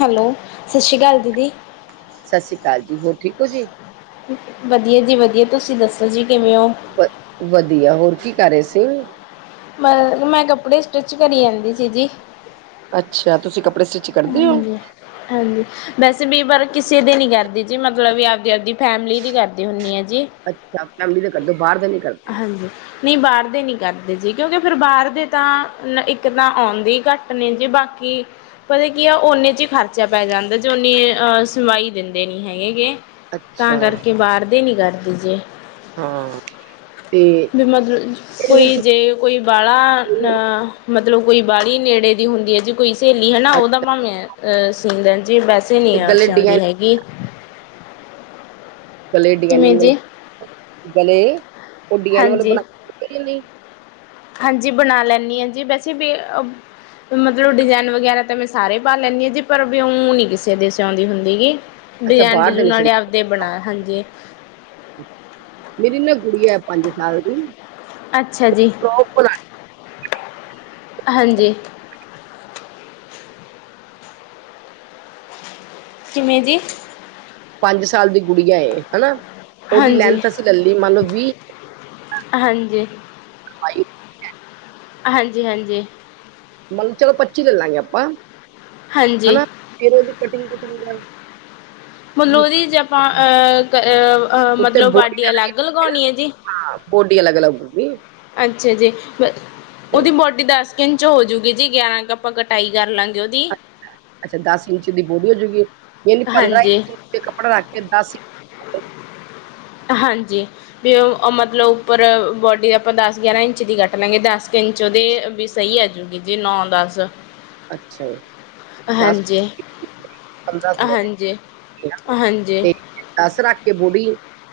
Hello ਸਤਿ ਸ਼੍ਰੀ ਅਕਾਲ ਦੀਦੀ। ਸਤਿ ਸ਼੍ਰੀ ਅਕਾਲ ਜੀ ਹੋਰ ਠੀਕ ਹੋ ਜੀ। ਵਧੀਆ ਜੀ ਵਧੀਆ ਤੁਸੀਂ ਦੱਸੋ ਜੀ ਕਿਵੇਂ ਹੋ। ਵਧੀਆ ਹੋਰ ਕੀ ਕਰ ਰਹੇ ਸੀ। ਮੈਂ ਮੈਂ ਕੱਪੜੇ ਸਟਿਚ ਕਰੀ ਆਦੀ ਸੀ ਜੀ। ਅੱਛਾ ਤੁਸੀਂ ਕੱਪੜੇ। ਕਰਦੇ ਹੋ? ਹਾਂਜੀ ਹਾਂਜੀ। ਵੈਸੇ ਵੀ ਪਰਾਰ ਕਿਸੇ ਦੀ ਨਹੀਂ ਕਰਦੀ ਜੀ ਮਤਲਬ ਵੀ ਆਪਦੀ ਆਪਦੀ ਫੈਮਿਲੀ ਦੀ ਕਰਦੀ ਹੁੰਦੀ ਹ ਜੀ। ਅੱਛਾ ਫੈਮਿਲੀ ਦੇ ਕਰਦੇ ਬਾਹਰ ਦਾ ਨੀ ਕਰਦੇ। ਹਾਂਜੀ। ਨਹੀਂ ਬਾਹਰ ਦੇ ਨਹੀਂ ਕਰਦੇ ਜੀ ਕਿਉਂਕਿ ਫਿਰ ਬਾਹਰ ਦੇ ਤਾਂ ਇੱਕ ਤਾਂ ਆਉਂਦੇ ਹੀ ਘੱਟ ਨੇ ਜੀ ਬਾਕੀ। ਪਤਾ ਕੀ ਆ ਓਨੇ 'ਚ ਹੀ ਖਰਚਾ ਪੈ ਜਾਂਦਾ ਜੋ ਓਨੀੇ ਸੁਵਾਈ ਦਿੰਦੇ ਨਹੀਂ ਹੈਗੇਗੇ। ਅੱਛਾ, ਤਾਂ ਕਰਕੇ ਬਾਹਰ ਦੇ ਨੀ ਕਰਦੀ ਜੇ। ਹਾਂ। ਤੇ ਵੀ ਮਤਲਬ ਹੁਣ ਕੋਈ ਜੇ। ਕੋਈ ਬਾ ਅ ਮਤਲਬ ਕੋਈ ਬਲੀ ਨੇੜੇ ਦੀ ਹੁੰਦੀ ਹੈ ਜੀ ਕੋਈ ਸਹੇਲੀ। ਹੈ ਨਾ ਉਹਦਾ ਭਾਵੇਂ ਸੀਂ ਦੇਣ ਜੀ ਵੈਸੇ ਤੇ ਨਹੀਂ ਗਲੇ ਸੀਉਂਦੀ ਡਿਜ਼ਾਇਨ, ਹੈਗੀ। ਗਲੇ ਕਿਵੇਂ ਜੀ ਡਗਨਗਬ ਗਲੇ ਉਹਡੀਆਂਲਬ ਹਾਂਜੀ ਬਣਾ ਨਹੀਂ। ਹਾਂਜੀ ਬਣਾ ਲੈਂਦੀ ਹਾਂ ਜੀ ਵੈਸੇ ਵੀ। ਮਤਲਬ ਡਿਜ਼ਾਇਨ ਵਗੈਰਾ ਤਾਂ ਮੈਂ ਸਾਰੇ ਪਾ ਲੈਂਦੀ ਹਾਂ ਜੀ ਪਰ ਵੀਉਂ ਨੀ ਕਿਸੇ ਦੇ ਸਿਉਂਦੀ ਹੁੰਦੀ ਗੀ। ਅੱਛਾ ਡਿਜ਼ਾਇਨ ਬਾਹਰ ਦੇ ਡਿਜੂਨ ਨਹੀਂ ਸੀ, ਵਾਲੇ ਆਪਦੇ ਬਣਾ ਹਾਂਜੀ। ਮੇਰੀ ਨਾ ਗੁੜੀਆਂ ਹੈ ਪੰਜ ਸਾਲ ਦੀ। ਅੱਛਾ ਜੀ। ਤਾਂ ਉਹ ਭਲਾ। ਹਾਂਜੀ। ਕਿਵੇਂ ਜੀ। ਪੰਜ ਸਾਲ ਦੀ ਗੁੜੀਆਂ ਏ ਹਨਾ। ਉਹਦੀ ਹਾਂਜੀ ਲੈਂਥ ਅਸੀਂ ਲੈ ਲਈ ਮੰਨ ਲਓ ਵੀਹ। ਹਾਂਜੀ। ਬਾਈ। ਹਾਂਜੀ- ਹਾਂਜੀ। ਮਨ ਚਲੋ ਪੱਚੀ ਲੈ ਲਾਂਗੇ ਆਪਾਂ ਹਾਂਜੀ ਹਨਾ ਫੇਰ ਉਹ ਦੀ ਕਟਿੰਗ- ਕੁਟਿੰਗ ਦਾ। ਹੁਣ ਵੀ ਉਹਦੀ ਜੇ ਆਪਾਂ ਅਹ ਉੱਤੇ ਮਤਲਬ ਵਾਢੀ ਅਲੱਗ ਲਗਾਉਣੀ ਹੈ ਜੀ। ਬੋਢੀ ਅਲੱਗ- ਅਲੱਗ ਹੋ ਗਈ। ਅੱਛਾ ਜੀ ਉਹਦੀ ਬੋਡੀ ਦਸ। ਦਸ ਕੁ ਇੰਚ ਹੋਜੂਗੀ ਜੀ ਗਿਆਰਾਂ ਕੁ ਆਪਾਂ ਕਟਾਈ ਕਰ ਲਾਂਗੇ ਉਹਦੀ। ਅੱਛਾ ਦਸ ਇੰਚ ਦੀ ਬੋਢੀ ਹੋਜੂਗੀ। ਯਾਨੀ ਪੰਦਰਾਂ ਹਾਂਜੀ ਇੰਚ ਤੇ ਕੱਪੜਾ ਰੱਖ ਕੇ ਦਸ। ਹਾਂਜੀ ਵੀ ਉਹ ਮਤਲਬ ਉੱਪਰ ਬੋਡੀ ਆਪਾਂ ਦਸ, ਗਿਆਰਾਂ ਇੰਚ ਦੀ ਕੱਟ ਲਾਂਗੇ ਦਸ ਦਸ ਕੁ ਇੰਚ ਉਹਦੇ ਵੀ ਸਹੀ ਆ ਜੂਗੀ ਜੀ ਵੀ ਨੌ- ਦਸ। ਅੱਛਾ ਦਸ ਹਾਂਜੀ [unintelligible] ਪੰਦਰਾਂ ਕੁ ਲੈਲੇ ਹਾਂਜੀ ਹਨਾ ਹਾਂਜੀ ਤੇ। ਦਸ ਰੱਖ ਕੇ ਬੋਢੀ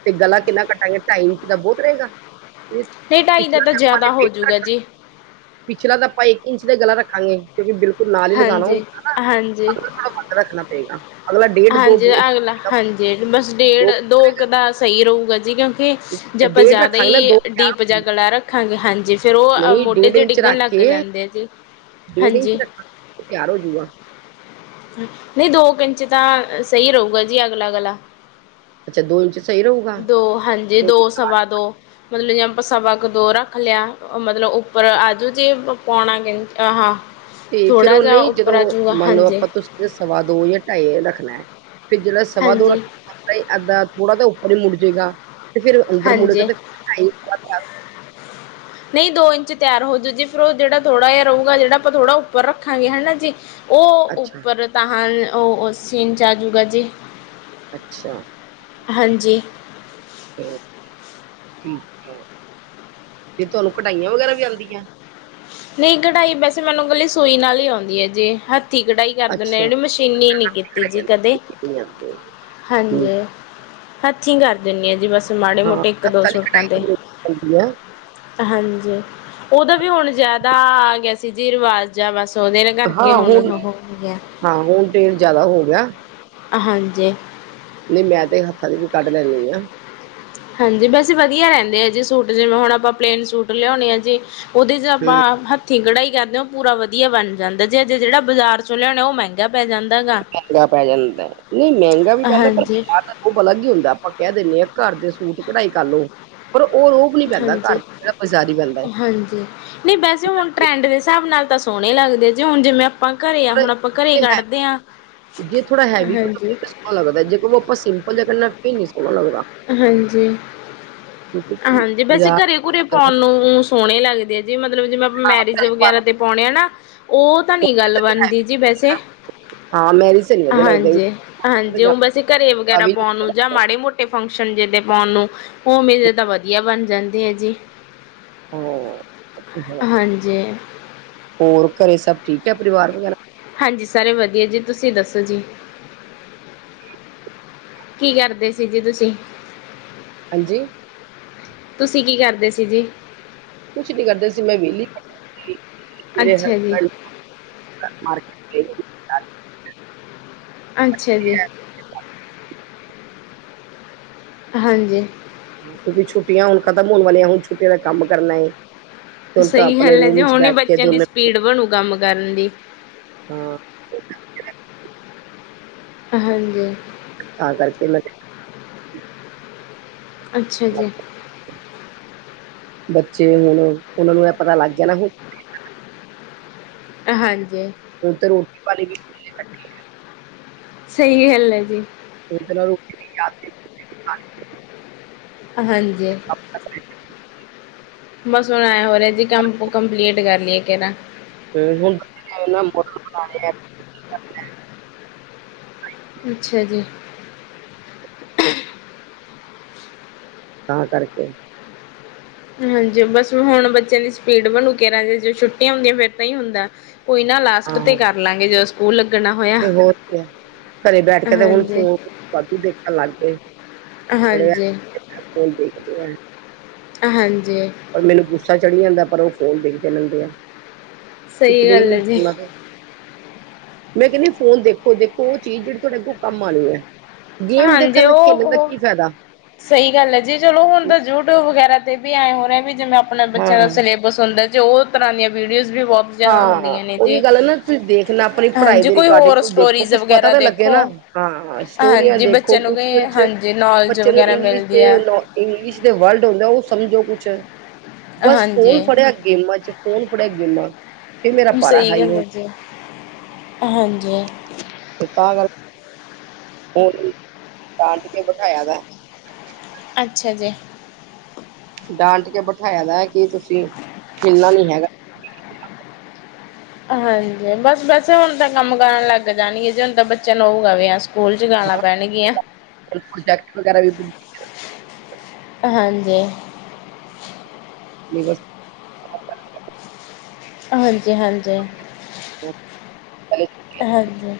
ਤੇ ਗਲਾ ਕਿੰਨਾ ਕੱਟਾਂਗੇ ਢਾਈ ਇੰਚ ਦਾ ਬਹੁਤ ਰਹੇਗਾ। ਨਹੀਂ ਢਾਈ ਦਾ ਪਿਛਲਾ ਤਾਂ ਆਪਾਂ ਜ਼ਿਆਦਾ ਡੇਢ ਹੋਜੂਗਾ ਜੀ ਕੱਟਣਾ, ਪਿਛਲਾ ਤਾਂ ਆਪਾਂ ਇੱਕ ਇੰਚ ਦਾ ਗਲਾ ਰੱਖਾਂਗੇ। ਕਿਉਂਕਿ ਬਿਲਕੁਲ ਨਾਲ ਹੀ ਲਗਾਉਣਾ ਹਾਂਜੀ ਹੋਊਗਾ ਨਾ ਹਾਂਜੀ ਆਪ ਨੂੰ ਥੋੜਾ ਵੱਧ ਰੱਖਣਾ ਪਏਗਾ। ਅਗਲਾ ਡੇਢ ਦੋ ਹਾਂਜੀ ਬੋ- ਅਗਲਾ ਹਾਂਜੀ ਬਸ ਡੇਢ ਦੋ ਕੁ ਦਾ ਸਹੀ ਰਹੇਗਾ ਜੀ, ਕਿਉਂਕਿ ਜੇ ਆਪਾਂ ਡੇਢ ਜ਼ਿਆਦਾ ਰੱਖਾਂਗੇ ਨਾ ਹੀ ਦੋ ਤਿਆਰ ਡੀਪ ਜਾਂ ਗਲਾ ਰੱਖਾਂਗੇ ਹਾਂਜੀ ਫੇਰ ਉਹ ਨਹੀਂ ਮੋਢੇ ਡੇਢ 'ਤੇ ਇੰਚ ਡਿੱਗਣ ਰੱਖ ਲੱਗ ਕੇ ਜਾਂਦੇ ਨੇ। ਜੀ। ਡੇਢ ਇੰਚ ਹਾਂਜੀ ਰੱਖਾਂ ਫੇਰ ਤਿਆਰ ਹੂਜੁਗਾ। ਨਹੀਂ ਦੋ ਕੁ ਇੰਚ ਦਾ ਸਹੀ ਰਹੂੰਗਾ ਜੀ ਅਗਲਾ ਗਲਾਂ। ਅੱਛਾ ਇੰਚ ਸਹੀ ਰਹੂਗਾ ਦੋ ਹਾਂਜੀ। ਜੇ ਫਿਰ ਦੋ, ਉਹਦੀ ਕਾਟ ਸਵਾ ਦੋ ਮਤਲਬ ਜੇ ਆਪਾਂ ਸਵਾ ਕੁ ਦੋ ਰੱਖ ਲਿਆ। ਮਤਲਬ ਉੱਪਰ ਆਜੂ ਜੇ ਪਾਉਣਾ ਕੁ ਇੰਚ ਹਾਂ। ਤੇ ਫੇਰ ਥੋੜ੍ਹਾ ਉਹ ਜਿਹਾ ਨਹੀਂ ਉੱਪਰ ਜਦੋਂ ਆਜੂਗਾ ਮੰਨ ਲਓ ਹਾਂਜੀ ਆਪਾਂ ਤੁਸੀਂ। ਤੇ ਸਵਾ ਦੋ, ਜਾਂ ਢਾਈ ਰੱਖਣਾ ਫੇਰ ਜਿਹੜਾ ਸਵਾ ਦੋ ਹਾਂਜੀ ਰੱਖਣਾ ਨਹੀਂ ਅਦਾਂ, ਪੋੜਾ ਤਾਂ ਉਪਰ ਹੀ ਮੁੜ ਜੇਗਾ ਤੇ ਫੇਰ ਅੰਦਰ ਮੁੜੇਗਾ ਹਾਂਜੀ ਤੇ ਢਾਈ ਨਹੀਂ ਦੋ ਇੰਚ ਤਿਆਰ ਹੋਜੂ ਜੇ ਫੇਰ ਉਹ ਜਿਹੜਾ ਥੋੜਾ ਜਿਹਾ ਰਹੂੰਗਾ ਜਿਹੜਾ ਆਪਾਂ ਥੋੜਾ ਉੱਪਰ ਰੱਖਗੇ ਹਨਾ ਜੀ। ਉਹ ਅੱਛਾ ਉੱਪਰ ਤਾਂ ਉਹ ਸੀਣ 'ਚ ਆ ਜੂਗਾ ਜੇ। ਅੱਛਾ। ਹਾਂਜੀ। ਠੀਕ ਹੈ ਫੇਰ ਤੁਹਾਨੂੰ ਕਢਾਈਆ ਵਗੈਰਾ ਵੀ ਆਉਂਦੀਆਂ ਹੈ। ਨਹੀਂ ਕਢਾਈ ਵੈਸੇ ਮੈਨੂੰ ਇੱਕਲੀ ਸੂਈ ਨਾਲ ਹੀ ਆਉਂਦੀ ਹੈ ਜੀ, ਹੱਥੀਂ ਕਢਾਈ। ਕਰ ਦਿੰਦੇ ਆ ਅੱਛਾ ਜਿਹੜੀ ਮਸ਼ੀਨੀ ਨੀ ਕੀਤੀ ਜੀ ਕਢਾਈਆਂ ਕਦੇ, ਨਹੀਂ ਆਉਂਦੀਆਂ ਹਾਂਜੀ। ਠੀਕ ਹੱਥੀਂ ਕਰ ਦਿੰਦੀ ਆ ਜੀ ਬਸ ਮਾੜੀ- ਹਾਂ ਮੋਟੇ ਇੱਕ ਦੋ ਹੱਥਾਂ ਦੀ ਸੂਟਾਂ ਤੇ। ਕਢਾਈ ਆਉਂਦੀ ਆ ਹਾਂਜੀ ਉਹਦਾ ਵੀ ਹੁਣ ਜ਼ਿਆਦਾ ਆ ਗਿਆ ਸੀ, ਜੀ ਰਿਵਾਜ਼। ਜਾਂ ਬਸ ਉਹਦੇ ਨਾਲ ਕਰਕੇ ਹੁਣ ਉਹੋ ਹੋ ਗਿਆ। ਹਾਂ ਹੁਣ ਤੇਲ ਜਿਆਦਾ ਹੋ ਗਿਆ। ਹਾਂਜੀ। ਨਹੀਂ ਮੈਂ ਤੇ ਹੱਥਾਂ ਤੇ ਵੀ ਕੱਢ ਲੈਂਦੀ ਆਂ। ਹਾਂਜੀ ਵੈਸੇ ਵਧੀਆ ਰਹਿੰਦੇ ਆ ਜੀ ਸੂਟ ਜਿਵੇਂ ਹੁਣ ਆਪਾਂ ਪਲੇਨ ਸੂਟ ਲਿਆਉਣੇ ਆ ਜੇ। ਉਹਦੇ ਜਾ ਹੂੰ ਆਪ ਹਥ ਥਿ ਕੜਾਈ ਹੀ ਕਰਦੇ ਹੋ ਉਹ ਪੂਰਾ ਵਧੀਆ ਬਣ ਜਾਂਦਾ ਜੇ ਅਜੇ ਜਿਹੜਾ ਬਾਜ਼ਾਰ ਚੋਂ ਲਿਆ ਹੋਣਾ ਉਹ ਮਹਿੰਗਾ ਪੈ ਜਾਂਦਾ ਹੈਗਾ। ਕੱਪੜਾ ਪਾਇਆ ਉਹਨਾਂ ਨੇ, ਨਹੀਂ ਮਹਿੰਗਾ ਵੀ ਪੈਂਦਾ ਪਰ ਹਾਂਜੀ ਰੋਬ ਆਲਾਗ ਹੀ ਹੁੰਦਾ, ਆਪਾਂ ਕਹਿ ਦਿੰਦੇ ਹਾਂ ਘਰ ਦੇ ਸੂਟ ਕਢਾਈ ਕਰ ਲਓ। ਪਰ ਉਹ ਰੋਹ ਨੀ ਪੈਂਦਾ ਘਰ, ਹਾਂਜੀ ਜਿਹੜਾ ਬਾਜ਼ਾਰੀ ਪੈਂਦਾ ਏ। ਹਾਂਜੀ। ਨਹੀਂ ਵੈਸੇ ਹੁਣ ਟਰੈਂਡ ਦੇ ਹਿਸਾਬ ਨਾਲ ਤਾਂ ਸੋਹਣੇ ਲੱਗਦੇ ਜੀ ਹੁਣ ਜਿਵੇਂ ਮੱਖਣ ਹੀ ਆ ਪਰ ਹੁਣ ਆਪਾਂ ਘਰੇ ਈ ਇਹ ਹੈ ਕੱਢਦੇ ਹਾਂ ਜੇ ਥੋੜਾ ਹੈਵੀ ਕੱਟੋ ਹਜੀ ਫਿਰ ਸੋਹਣਾ ਲੱਗਦਾ ਜੇ ਉਹ ਕਹੀ ਆਪਾਂ ਸਿੰਪਲ ਜਾਂ ਫਿਰ ਨੀ ਸੋਹਣਾ ਲੱਗਦਾ ਹਾਂਜੀ ਕਿਉਂਕਿ ਹਾਂਜੀ ਵੈਸੇ ਬਾਜ਼ਾਰ ਘਰੇ ਘੂਰੇ ਪਾਉਣ ਨੂੰ ਸੋਹਣੇ ਲੱਗਦੇ ਆ ਜੀ ਮਤਲਬ ਜਿਵੇਂ ਆਪਾ ਮੈਰਿਜ ਵਗੈਰਾ ਤੇ ਪਾਉਣੇ ਆ ਨਾ ਉਹ ਤਾਂ ਨੀ ਗੱਲ ਬਣਦੀ ਜੀ ਵੈਸੇ ਹਾਂ ਮੈਰਿਜ ਤੇ ਨੀ ਵਧੀਆ ਲੱਗਦੇ ਹਾਂਜੀ, ਹਾਂਜੀ ਉਹ ਜਾਂਦਾ ਵੈਸੇ ਘਰੇ ਵਗੈਰਾ ਵੀ ਨੀ ਪਾਉਣ ਨੂੰ ਜਾਂ ਮਾੜੇ ਮੋਟੇ ਫੰਕਸ਼ਨ ਜਿਹੇ ਤੇ ਪਾਉਣ ਨੂੰ ਉਵੇੇ ਦੇ ਤਾਂ ਵਧੀਆ ਬਣ ਜਾਂਦੇ ਐ ਜੀ ਹੋ ਇਥੇ ਜਰਾ ਹਾਂਜੀ ਹੋਰ ਘਰੇ ਸਭ ਠੀਕ ਹੈ ਪਰਿਵਾਰ ਵਗੈਰਾ ਹਾਂਜੀ ਸਾਰੇ ਵਧੀਆ ਜੀ ਤੁਸੀਂ ਦੱਸੋ ਜੀ? ਕੀ ਕਰਦੇ ਸੀ ਜੀ ਤੁਸੀਂ ਹਾਂਜੀ ਤੁਸੀਂ ਕੀ ਕਰਦੇ ਸੀ ਜੀ? ਕੁਛ ਨੀ ਕਰਦਾ ਸੀ ਕਿ ਮੈਂ ਵਿਹਲੀ ਮੇਰੇ ਅੱਛਾ ਜੀ ਹਸਬੈਂਡ ਹਾਂ ਮਾਰਟਕਿਟ ਗਏ ਸੀ ਅੱਛਾ ਜੀ ਹਾਂਜੀ ਕਿਉਂਕਿ ਛੁੱਟੀਆਂ ਹੁਣ ਖਤਮ ਹੋਣ ਵਾਲੀਆਂ ਹੁਣ ਛੁੱਟੀਆਂ ਦਾ ਕੰਮ ਕਰਨਾ ਏ। ਸਹੀ ਗੱਲ ਹੈ ਜੇ ਹੁਣ ਨਹੀਂ ਕੇ ਬੱਚਿਆਂ ਦੀ ਦੋਨੇ ਸਪੀਡ ਬਣੂ ਕੰਮ ਕਰਨ ਦੀ ਹਾਂ ਹਾਂਜੀ ਤਾਂ ਕਰਕੇ ਮੈਂ ਅੱਛਾ ਜੀ ਬੱਚੇ ਹੁਣ ਉਹਨਾਂ ਨੂੰ ਇਹ ਪਤਾ ਲੱਗ ਗਿਆ ਨਾ ਹੁਣ ਹਾਂਜੀ ਹੁਣ ਤੇ ਰੋਟੀ ਪਾਣੀ ਵੀ ਸਹੀ ਗੱਲ ਹੈ ਜੀ ਯਾਦ ਜੀ ਹਾਂਜੀ ਬਸ ਹੁਣ ਐ ਹੋ ਰਿਹਾ ਜੀ ਕੰਮ ਕੰਪਲੀਟ ਕਰ ਲਈਏ ਇਕ ਇਹਦਾ। ਤੇ ਹੁਣ ਇਨਾ ਮੂਰਖ ਬਣਾ ਰਹੇ ਆ। ਅੱਛਾ ਜੀ ਤਾਂ ਕਰਕੇ ਹਾਂਜੀ ਬਸ ਹੁਣ ਬੱਚਿਆਂ ਦੀ ਸਪੀਡ ਬਣੂ ਕੇ ਰ ਜ ਛੁੱਟੀਆਂ ਹੁੰਦੀਆਂ ਫਿਰ ਇਦਾਂ ਹੀ ਹੁੰਦਾ ਕੋਈ ਨਾ ਲਾਸਟ ਤੇ ਹਾਂ ਕਰ ਲਾਂਗੇ ਜਦੋਂ ਸਕੂਲ ਲੱਗਣਾ ਹੋਇਆ। ਤੇ ਹੋਰ ਕੀ ਹੈ ਘਰੇ ਬੈਠ ਕੇ ਤੇ ਹੁਣ ਹਾਂਜੀ, ਫੋਨ ਵਾਧੂ ਦੇਖਣ ਲੱਗ ਗਏ। ਹਾਂਜੀ ਉਹ ਫੋਨ ਦੇਖਦੇ ਆ ਹਾਂਜੀ ਪਰ ਮੈਨੂੰ ਗੁੱਸਾ ਚੜੀ ਜਾਂਦਾ ਪਰ ਉਹ ਫੋਨ ਦੇਖਦੇ ਰਹਿੰਦੇ ਆ ਸਹੀ ਦਿਖਦਾ ਹੀ ਗੱਲ ਹੈ ਨਹੀਂ ਜੀ। ਉਹਨਾਂ ਨੂੰ ਮੈਂ ਕਹਿੰਦੀ ਫੋਨ ਦੇਖ ਦੇਖੋ ਉਹ ਚੀਜ਼ ਜਿਹੜੀ ਤੁਹਾਡੇ ਅੱਗੋਂ ਕੰਮ ਆਉਣੀ ਹੈ ਗੇਮ ਹਾਂਜੀ ਦੇਖਣ ਉਹ, ਦਾ ਉਹ ਕੀ ਫਾਇਦਾ। ਸਹੀ ਗੱਲ ਹੈ ਜੀ ਚਲੋ ਹੁਣ ਤਾਂ ਯੂਟਿਊਬ ਵਗੈਰਾ ਤੇ ਵੀ ਆਏ ਹੋ ਰਹੇ ਵੀ ਜਿਵੇਂ। ਆਪਣਾ ਬੱਚਿਆਂ ਦਾ ਹਾਂ ਸਿਲੇਬਸ ਹੁੰਦਾ ਜੇ ਉਹ ਤਰ੍ਹਾਂ ਦੀਆਂ ਵੀਡੀਓਜ਼ ਵੀ ਬਹੁਤ। ਜ਼ਿਆਦਾ ਹਾਂ ਹੁੰਦੀਆਂ ਨੇ ਉਹੀ ਜੀ। ਗੱਲ ਨਾ ਤੁਸੀਂ ਦੇਖਣਾ ਆਪਣੀ ਪੜ੍ਹਾਈ ਹਾਂਜੀ ਦੇ ਕੋਈ ਰੇਗਾਰਡਿੰਗ ਹੋਰ ਤੁਸੀ ਦੇਖੋ ਸਟੋਰੀਜ਼ ਕੁਛ ਪਤਾ ਵਗੈਰਾ ਤਾਂ ਲੱਗੇ ਦੇਖੋ। ਨਾ। ਹਾਂਾਂ ਸਟੋਰੀਆਂ ਹਾਂਜੀ ਦੇਖੋ ਬੱਚਿਆਂ ਨੂੰ ਵੀ ਕੁਛ ਮਿਲਚ ਹਾਂਜੀ ਨੌਲੇਜ ਬੱਚੇ ਨੂੰ ਵਗੈਰਾ ਇੰਗਲਿਸ਼ ਮਿਲਦੀ ਦੇ। ਆ ਇੰਗਲਿਸ਼ ਦੇ ਵਰਡ ਹੁੰਦੇ ਉਹ ਸਮਝੋ ਕੁਛ ਬਸ ਹਾਂਜੀ। ਫੋਨ ਫੜਿਆ ਗੇਮਾਂ ਚ। ਫੋਨ ਫ਼ੜ੍ਹਿਆ ਗੇਮਾਂ। ਫਿਰ ਮੇਰਾ ਪਾਰਾ ਸਹੀ ਹਾਈ ਗੱਲ ਹੋ ਹੈ ਜੀ ਹਾਂਜੀ। ਤਾਂ ਗੱਲ। ਉਹੂੰ ਟਾਂਟ ਕੇ ਬਿਠਾਇਆ ਵਾ। ਅੱਛਾ ਜੀ। ਡਾਂਟ ਕੇ ਬਿਠਾਇਆ ਦਾ ਹੈ ਕੀ ਤੁਸੀਂ ਖੇਨਾ ਨੀ ਹੈਗਾ। ਹਾਂਜੀ ਬਸ ਵੈਸੇ ਹੁਣ ਤਾਂ ਕੰਮ ਕਰਨ ਲੱਗ ਜਾਣੀ ਹੈ ਜੇ ਹੁਣ ਤਾਂ ਬੱਚਾ ਨੂੰਹ ਗਵੇ ਆ। ਸਕੂਲ ਚ ਗਾਣਾ ਪੈਣਗੀਆਂ। ਪ੍ਰੋਜੈਕਟ ਵਗੈਰਾ ਵੀ ਹਾਂਜੀ। ਨਸ। ਹਾਂਜੀ ਹਾਂਜੀ ਹਾਂਜੀ।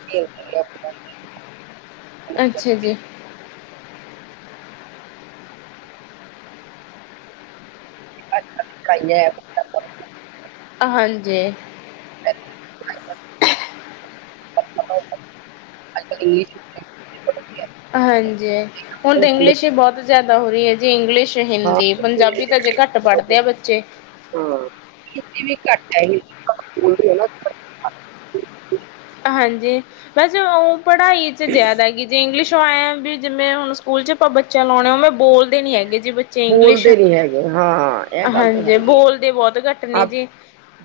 ਠੀਕ। ਅੱਛਾ ਜੀ। ਅੱਛਾ ਅੱ ਖਾ। ਹਾਂਜੀ। ਅੱਜ-ਕੱਲ ਇੰਗਲਿਸ਼ ਹਾਂਜੀ ਹੁਣ ਤਾਂ ਇੰਗਲਿਸ਼ ਹੀ ਬਹੁਤ ਜ਼ਿਆਦਾ ਹੋ ਰਹੀ ਹੈ ਜੀ ਇੰਗਲਿਸ਼। ਅੱ ਹਾਂ। ਹਿੰਦੀ ਪੰਜਾਬੀ ਤਾਂ ਅਜੇ ਘੱਟ ਪੜ੍ਹਦੇ ਆ ਬੱਚੇ। ਹਾਂ ਖਤੀ ਵੀ ਘੱਟ ਹੈ ਹੀ। ਹਾਂਜੀ ਬਸ ਉਹ ਪੜ੍ਹਾਈ 'ਚ ਜ਼ਿਆਦਾ ਹੈਗੀ ਜੇ ਇੰਗਲਿਸ਼। ਵੀ ਜਿਵੇਂ ਹੁਣ ਸਕੂਲ ਚ ਆਪਾਂ ਬੱਚਿਆਂ ਲਾਉਣੇ ਹੋਵੇਂ ਬੋਲਦੇ ਨੀ ਹੈਗੇ ਜੇ ਬ। ਬੋਲਦੇ ਨੀ ਹੈਗੇ ਹਾਂ ਇਹ ਗੱਲ ਤਾਂ ਹਾਂਜੀ ਹੈਗੀ ਹੈ ਬੋਲਦੇ ਬਹੁਤ ਘੱਟ ਨੇ ਆਪ। ਜੀ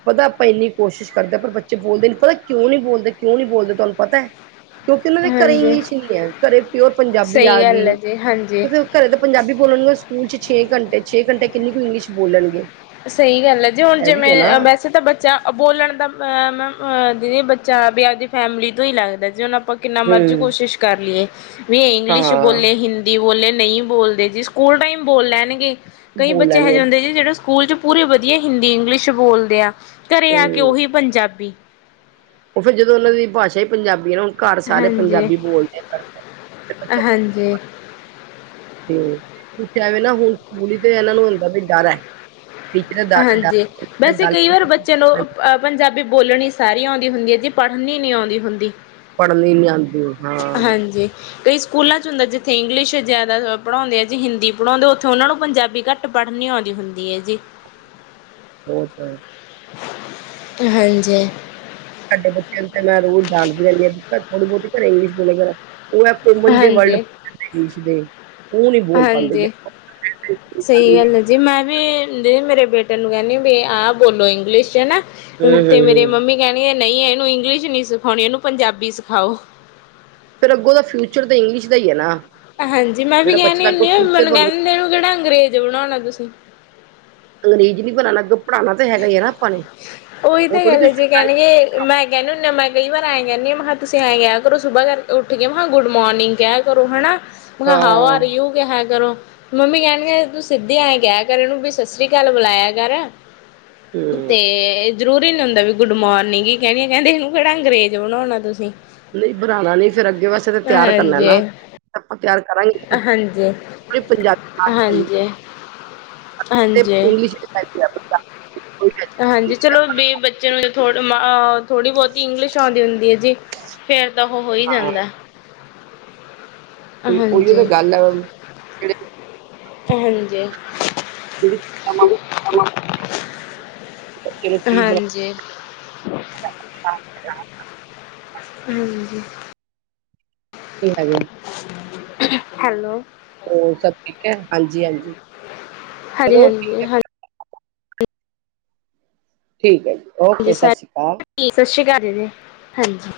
ਪਤਾ ਆਪਾਂ ਇੰਨੀ ਕੋਸ਼ਿਸ਼ ਕਰਦੇ ਹਾਂ ਪਰ ਬੱਚੇ ਬੋਲਦੇ ਨੀ ਪਤਾ ਕਿਉਂ ਨਹੀਂ ਬੋਲਦੇ ਕਿਉਂ ਨਹੀਂੀ ਬੋਲਦੇ ਤੁਹਾਨੂੰ ਪਤਾ ਹੈ। ਕਿਉਂਕਿ ਉਹਨਾਂ ਦੇ ਘਰੇ ਹਾਂਜੀ ਇੰਗਲਿਸ਼ ਨਹੀਂ ਹੈ ਘਰੇ ਪਿਓ ਪੰਜਾਬੀ ਸਹੀ ਆ ਗੱਲ ਗਈ। ਹੈ ਜੀ ਹਾਂਜੀ ਘਰੇ ਤਾਂ ਪੰਜਾਬੀੋ ਬੋਲਣਗੇ ਸਕੂਲ ਚ ਛੇ ਘੰਟੇ ਛੇ ਘੰਟੇ ਕਿੰਨੀ ਕੁਈ ਇੰਗਲਿਸ਼ ਬੋਲਣਗੇ। ਸਹੀ ਗੱਲ ਹੈ ਜੀ ਹੁਣ ਇਹ ਵੀ ਹੈ ਨਾ ਜਿਵੇਂ ਵੈਸੇ ਤਾਂ ਬੱਚਾ। ਬੋਲਣ ਦਾ ਮੈਮ ਦੀਦੀ ਬੱਚਾ ਵੀ ਆਪਦੀ ਫੈਮਿਲੀ ਤੋਂ ਹੀ ਲੱਗਦਾ ਜੇ ਹੁਣ ਆਪਾਂ। ਕਿੰਨਾ ਮਰਜ਼ੀ ਹੂੰ ਕੋਸ਼ਿਸ਼ ਕਰ ਲਈਏ ਵੀ ਇੰਗਲਿਸ਼ ਹਾਂ ਬੋਲੇ ਹਿੰ। ਬੋਲੇ ਨਹੀਂ ਬੋਲਦੇ ਜੀ ਸਕੂਲ ਟਾਈਮ ਬੋਲ ਲੈਣਗੇ ਕਈ ਬੱਚੇ ਇਹੋ ਬੋਲਣਗੇ ਜਿਹੇ ਹੁੰ ਜੀ ਜਿਹੜੇ। ਸਕੂਲ 'ਚ ਪੂਰੇ ਵਧੀਆ ਹਿੰਦੀ ਇੰਗਲਿਸ਼ ਬੋਲਦੇ ਆ ਘਰ ਆ ਕੇ ਹੂੰ। ਉਹੀ ਪੰਜਾਬੀ। ਉਹ ਫਿਰ ਜਦੋਂ ਉਹਨਾਂ ਦੀ ਭਾਸ਼ਾ ਹੀ ਪੰਜਾਬੀ ਨਾ। ਘਰ ਸਾਰੇ ਹਾਂਜੀ ਪੰਜਾਬੀ ਬੋਲਦੇ ਆ। ਹਾਂਜੀ ਤੇ ਪੁਛਿਆਵੇ ਨਾ ਹੁਣ ਸਕੂਲੀ ਤੇ ਇਹਨਾਂ ਨੂੰ ਹੁੰਦਾ ਵੀ ਡਰ ਹੈ। ਟੀਚਰ ਦਾ ਹਾਂਜੀ ਡ- ਡਰ ਵੈਸੇ ਗੱਲ ਕਈ ਵਾਰ ਬੱਚੇ ਨੂੰ ਪੰਜਾਬੀ ਬੋਲਣੀ ਸਾਰੀ ਆਉਂਦੀ ਹੁੰਦੀ ਹੈ ਜੀ ਪੜ੍ਹਨੀ ਨਹੀਂ ਆਉਂਦੀ ਹੁੰਦੀ। ਪੜ੍ਹਨੀ ਨੀ ਆਉਂਦੀ। ਹਾਂ ਹਾਂਜੀ। ਕਈ ਸਕੂਲਾਂ ਚ ਹੁੰਦਾ ਜਿੱਥੇ ਇੰਗਲਿਸ਼ ਜ਼ਿਆਦਾ ਪੜ੍ਹਾਉਂਦੇ ਆ ਜੇ ਹਿੰਦੀ ਪੜ੍ਹਾਉਂਦੇ ਉੱਥੇ ਉਹਨਾਂ ਨੂੰ ਪੰਜਾਬੀ ਘੱਟ। ਪੜ੍ਹਨੀ ਆਉਂਦੀ ਹੁੰਦੀ ਐ ਜੀ ਹੋਹੁ ਤਾਂ ਹੈ ਹਾਂਜੀ ਸਾਡੇ ਬੱਚਿਆਂ ਨੂੰ ਤੇ ਮੈਂ ਰੋਜ਼ ਡਾਂਟਦੀ ਰੈਂਦੀ ਹਾਂ ਥੋੜੀ ਬੋਤੀ ਘਰੇ ਇੰਗਲਿਸ਼ ਆ ਕਰ ਉਹ ਹੈ ਕੋਮਨ ਦੇ ਹਾਂਜੀ ਵਲਡਸ ਦੇ ਉਹ ਨਹੀਂ ਬੋਲ ਪਾਂਦੇ ਹਾਂਜੀ ਸਹੀ ਗੱਲ ਹੈ ਜੀ ਮੈਂ ਵੀ ਜੇ ਮੇਰੇ ਬੇਟੇ ਨੂੰ ਕੈਂਦੀ ਵੀ ਆਹ ਬੋਲੋ ਇੰਗਲਿਸ਼ 'ਚ ਹੈ ਨਾ ਹੂੰ ਤੇ ਮੇਰੇ ਹੂੰ ਮੰਮੀ ਕੈਣਗੇ ਨਹੀਂ ਇਹਨੂੰ ਇੰਗਲਿਸ਼ ਨੀ ਸਿਖਾਣੀ ਇਹਨੂੰ ਪੰਜਾਬੀ ਸਿਖਾਓ ਫੇਰ ਅੱਗੋਂ ਓਦਾ ਫਿਊਚਰ ਤਾਂ ਇੰਗਲਿਸ਼ ਦਾ ਹੀ ਹੈ ਨਾ ਹਾਂਜੀ ਮੈਂ ਵੀ ਜਿਹੜਾ ਬੱਚੇ ਦਾ ਕੈਨੀ ਅੱਗੋਂ ਹੁੰਦੀ ਆ ਫਿਊਚਰ ਮੈਨੂੰ ਕੈ ਬਣੂ ਦਿੰਦੇ ਇਹਨੂੰ ਕੇੜਾ ਅੰਗਰੇਜ ਬਣਾਣਾ ਤੁਸੀਂ ਅੰਗਰੇਜ਼ ਨੀ ਬਣਾਣਾ ਪੜੋਣਾ ਤਾਂ ਹੈਗਾ ਹੀ ਨਾ ਆਪਾਂ ਨੇ ਉਹ ਥੋੜੀ ਤੁਸੀ ਸਰਕਾਰੀ ਤੇ ਮੈਂ ਕੈਨੀ ਹੁੰਦੀ ਮੈਂ ਕਈ ਵਾਰ ਐਂ ਕੈਦੀ ਆ ਮ ਕਿਹਾ ਤੁਸੀਂ ਐਂ ਕੇਆ ਕਰੋ ਸੁਬਾਹ ਕਰਕੇ ਉੱਠ ਗ ਗੁੱਡ ਮੋਰਨਿੰਗ ਕੇਆ ਕਰੋ ਹਨਾ ਮੈਂ ਹਾਂ ਕਿਹਾ ਹੋ ਆਰ ਹੂੰ ਯੂ ਕੇਹਾ ਕਰੋ ਮੰਮੀ ਕੈਣਗੇ ਤੂੰ ਸਿੱਧੀ ਐਂ ਕੇਹਾ ਕਰ ਇਹ ਨੂੰ ਵੀ ਸਤਿ ਸ੍ਰੀ ਅਕਾਲ ਬੁਲਾਇਆ ਕਰ ਤੇ ਜ਼ਰੂਰੀ ਨੀ ਹੁੰਦਾ ਵੀ ਗੁੱਡ ਮੋਰਨਿੰਗ ਕੈਣੀ ਕੈਂਦੇ ਇਹਨੂੰ ਕੇੜਾ ਅੰਗਰੇਜ ਬਣਾਉਣਾ ਤੁਸੀਂ ਨਹੀਂ ਬਣਾਉਣਾ ਨੀ ਫੇਰ ਅੱਗੇ ਵਾਸਤੇ ਤਾਂ ਤਿਆਰ ਕਰ ਹਾਂਜੀ ਨਾ ਆਪਾਂ ਤਿਆਰ ਕਰਾਂਗੇ ਹਾਂਜੀ ਪ ਪੰਜਾਬੀ ਚ ਹਾਂਜੀ ਹਾਂਜੀ ਇੰਗਲਿਸ਼ ਹਾਂਜੀ ਚਲੋ ਵੀ ਬੱਚੇ ਨੂੰ ਥੋੜ ਮ ਥੋੜ੍ਹੀ ਬੋਤ ਇੰਗਲਿਸ਼ ਔਂਦੀ ਹੁੰਦੀ ਹੈ ਜੀ ਫੇਰ ਤਾਂ ਉਹ ਹੋ ਹੀ ਹਾਂ ਜਾਂਦਾ ਉਹੀ ਤਾਂ ਹਾਂਜੀ ਗੱਲ ਹੈ ਜੇੜੇ ਹਾਂਜੀ ਜਿਹੜੀ ਬੱਚੇ ਨੂੰ ਕੀ ਬਣਾ ਹਾਂਜੀ ਹਾਂ ਜ ਠੀਕ ਹੈ ਜੇ ਹੈਲੋ ਹੋਰ ਸਭ ਠੀਕ ਹੈ ਹਾਂਜੀ ਹਾਂਜੀ ਹਾਂਜੀ ਚਲੋ ਹਾਂਜੀ ਠੀਕ ਹੈ ਹਾਂਜੀ ਠੀਕ ਹੈ ਜੀ ਹਾਂਜੀ ਓਕੇ ਸਤਿ ਸਾਰੇ ਸ਼੍ਰੀ ਅਕਾਲ ਸਤਿ ਸ਼੍ਰੀ ਅਕਾਲ ਜ ਜ ਹਾਂਜੀ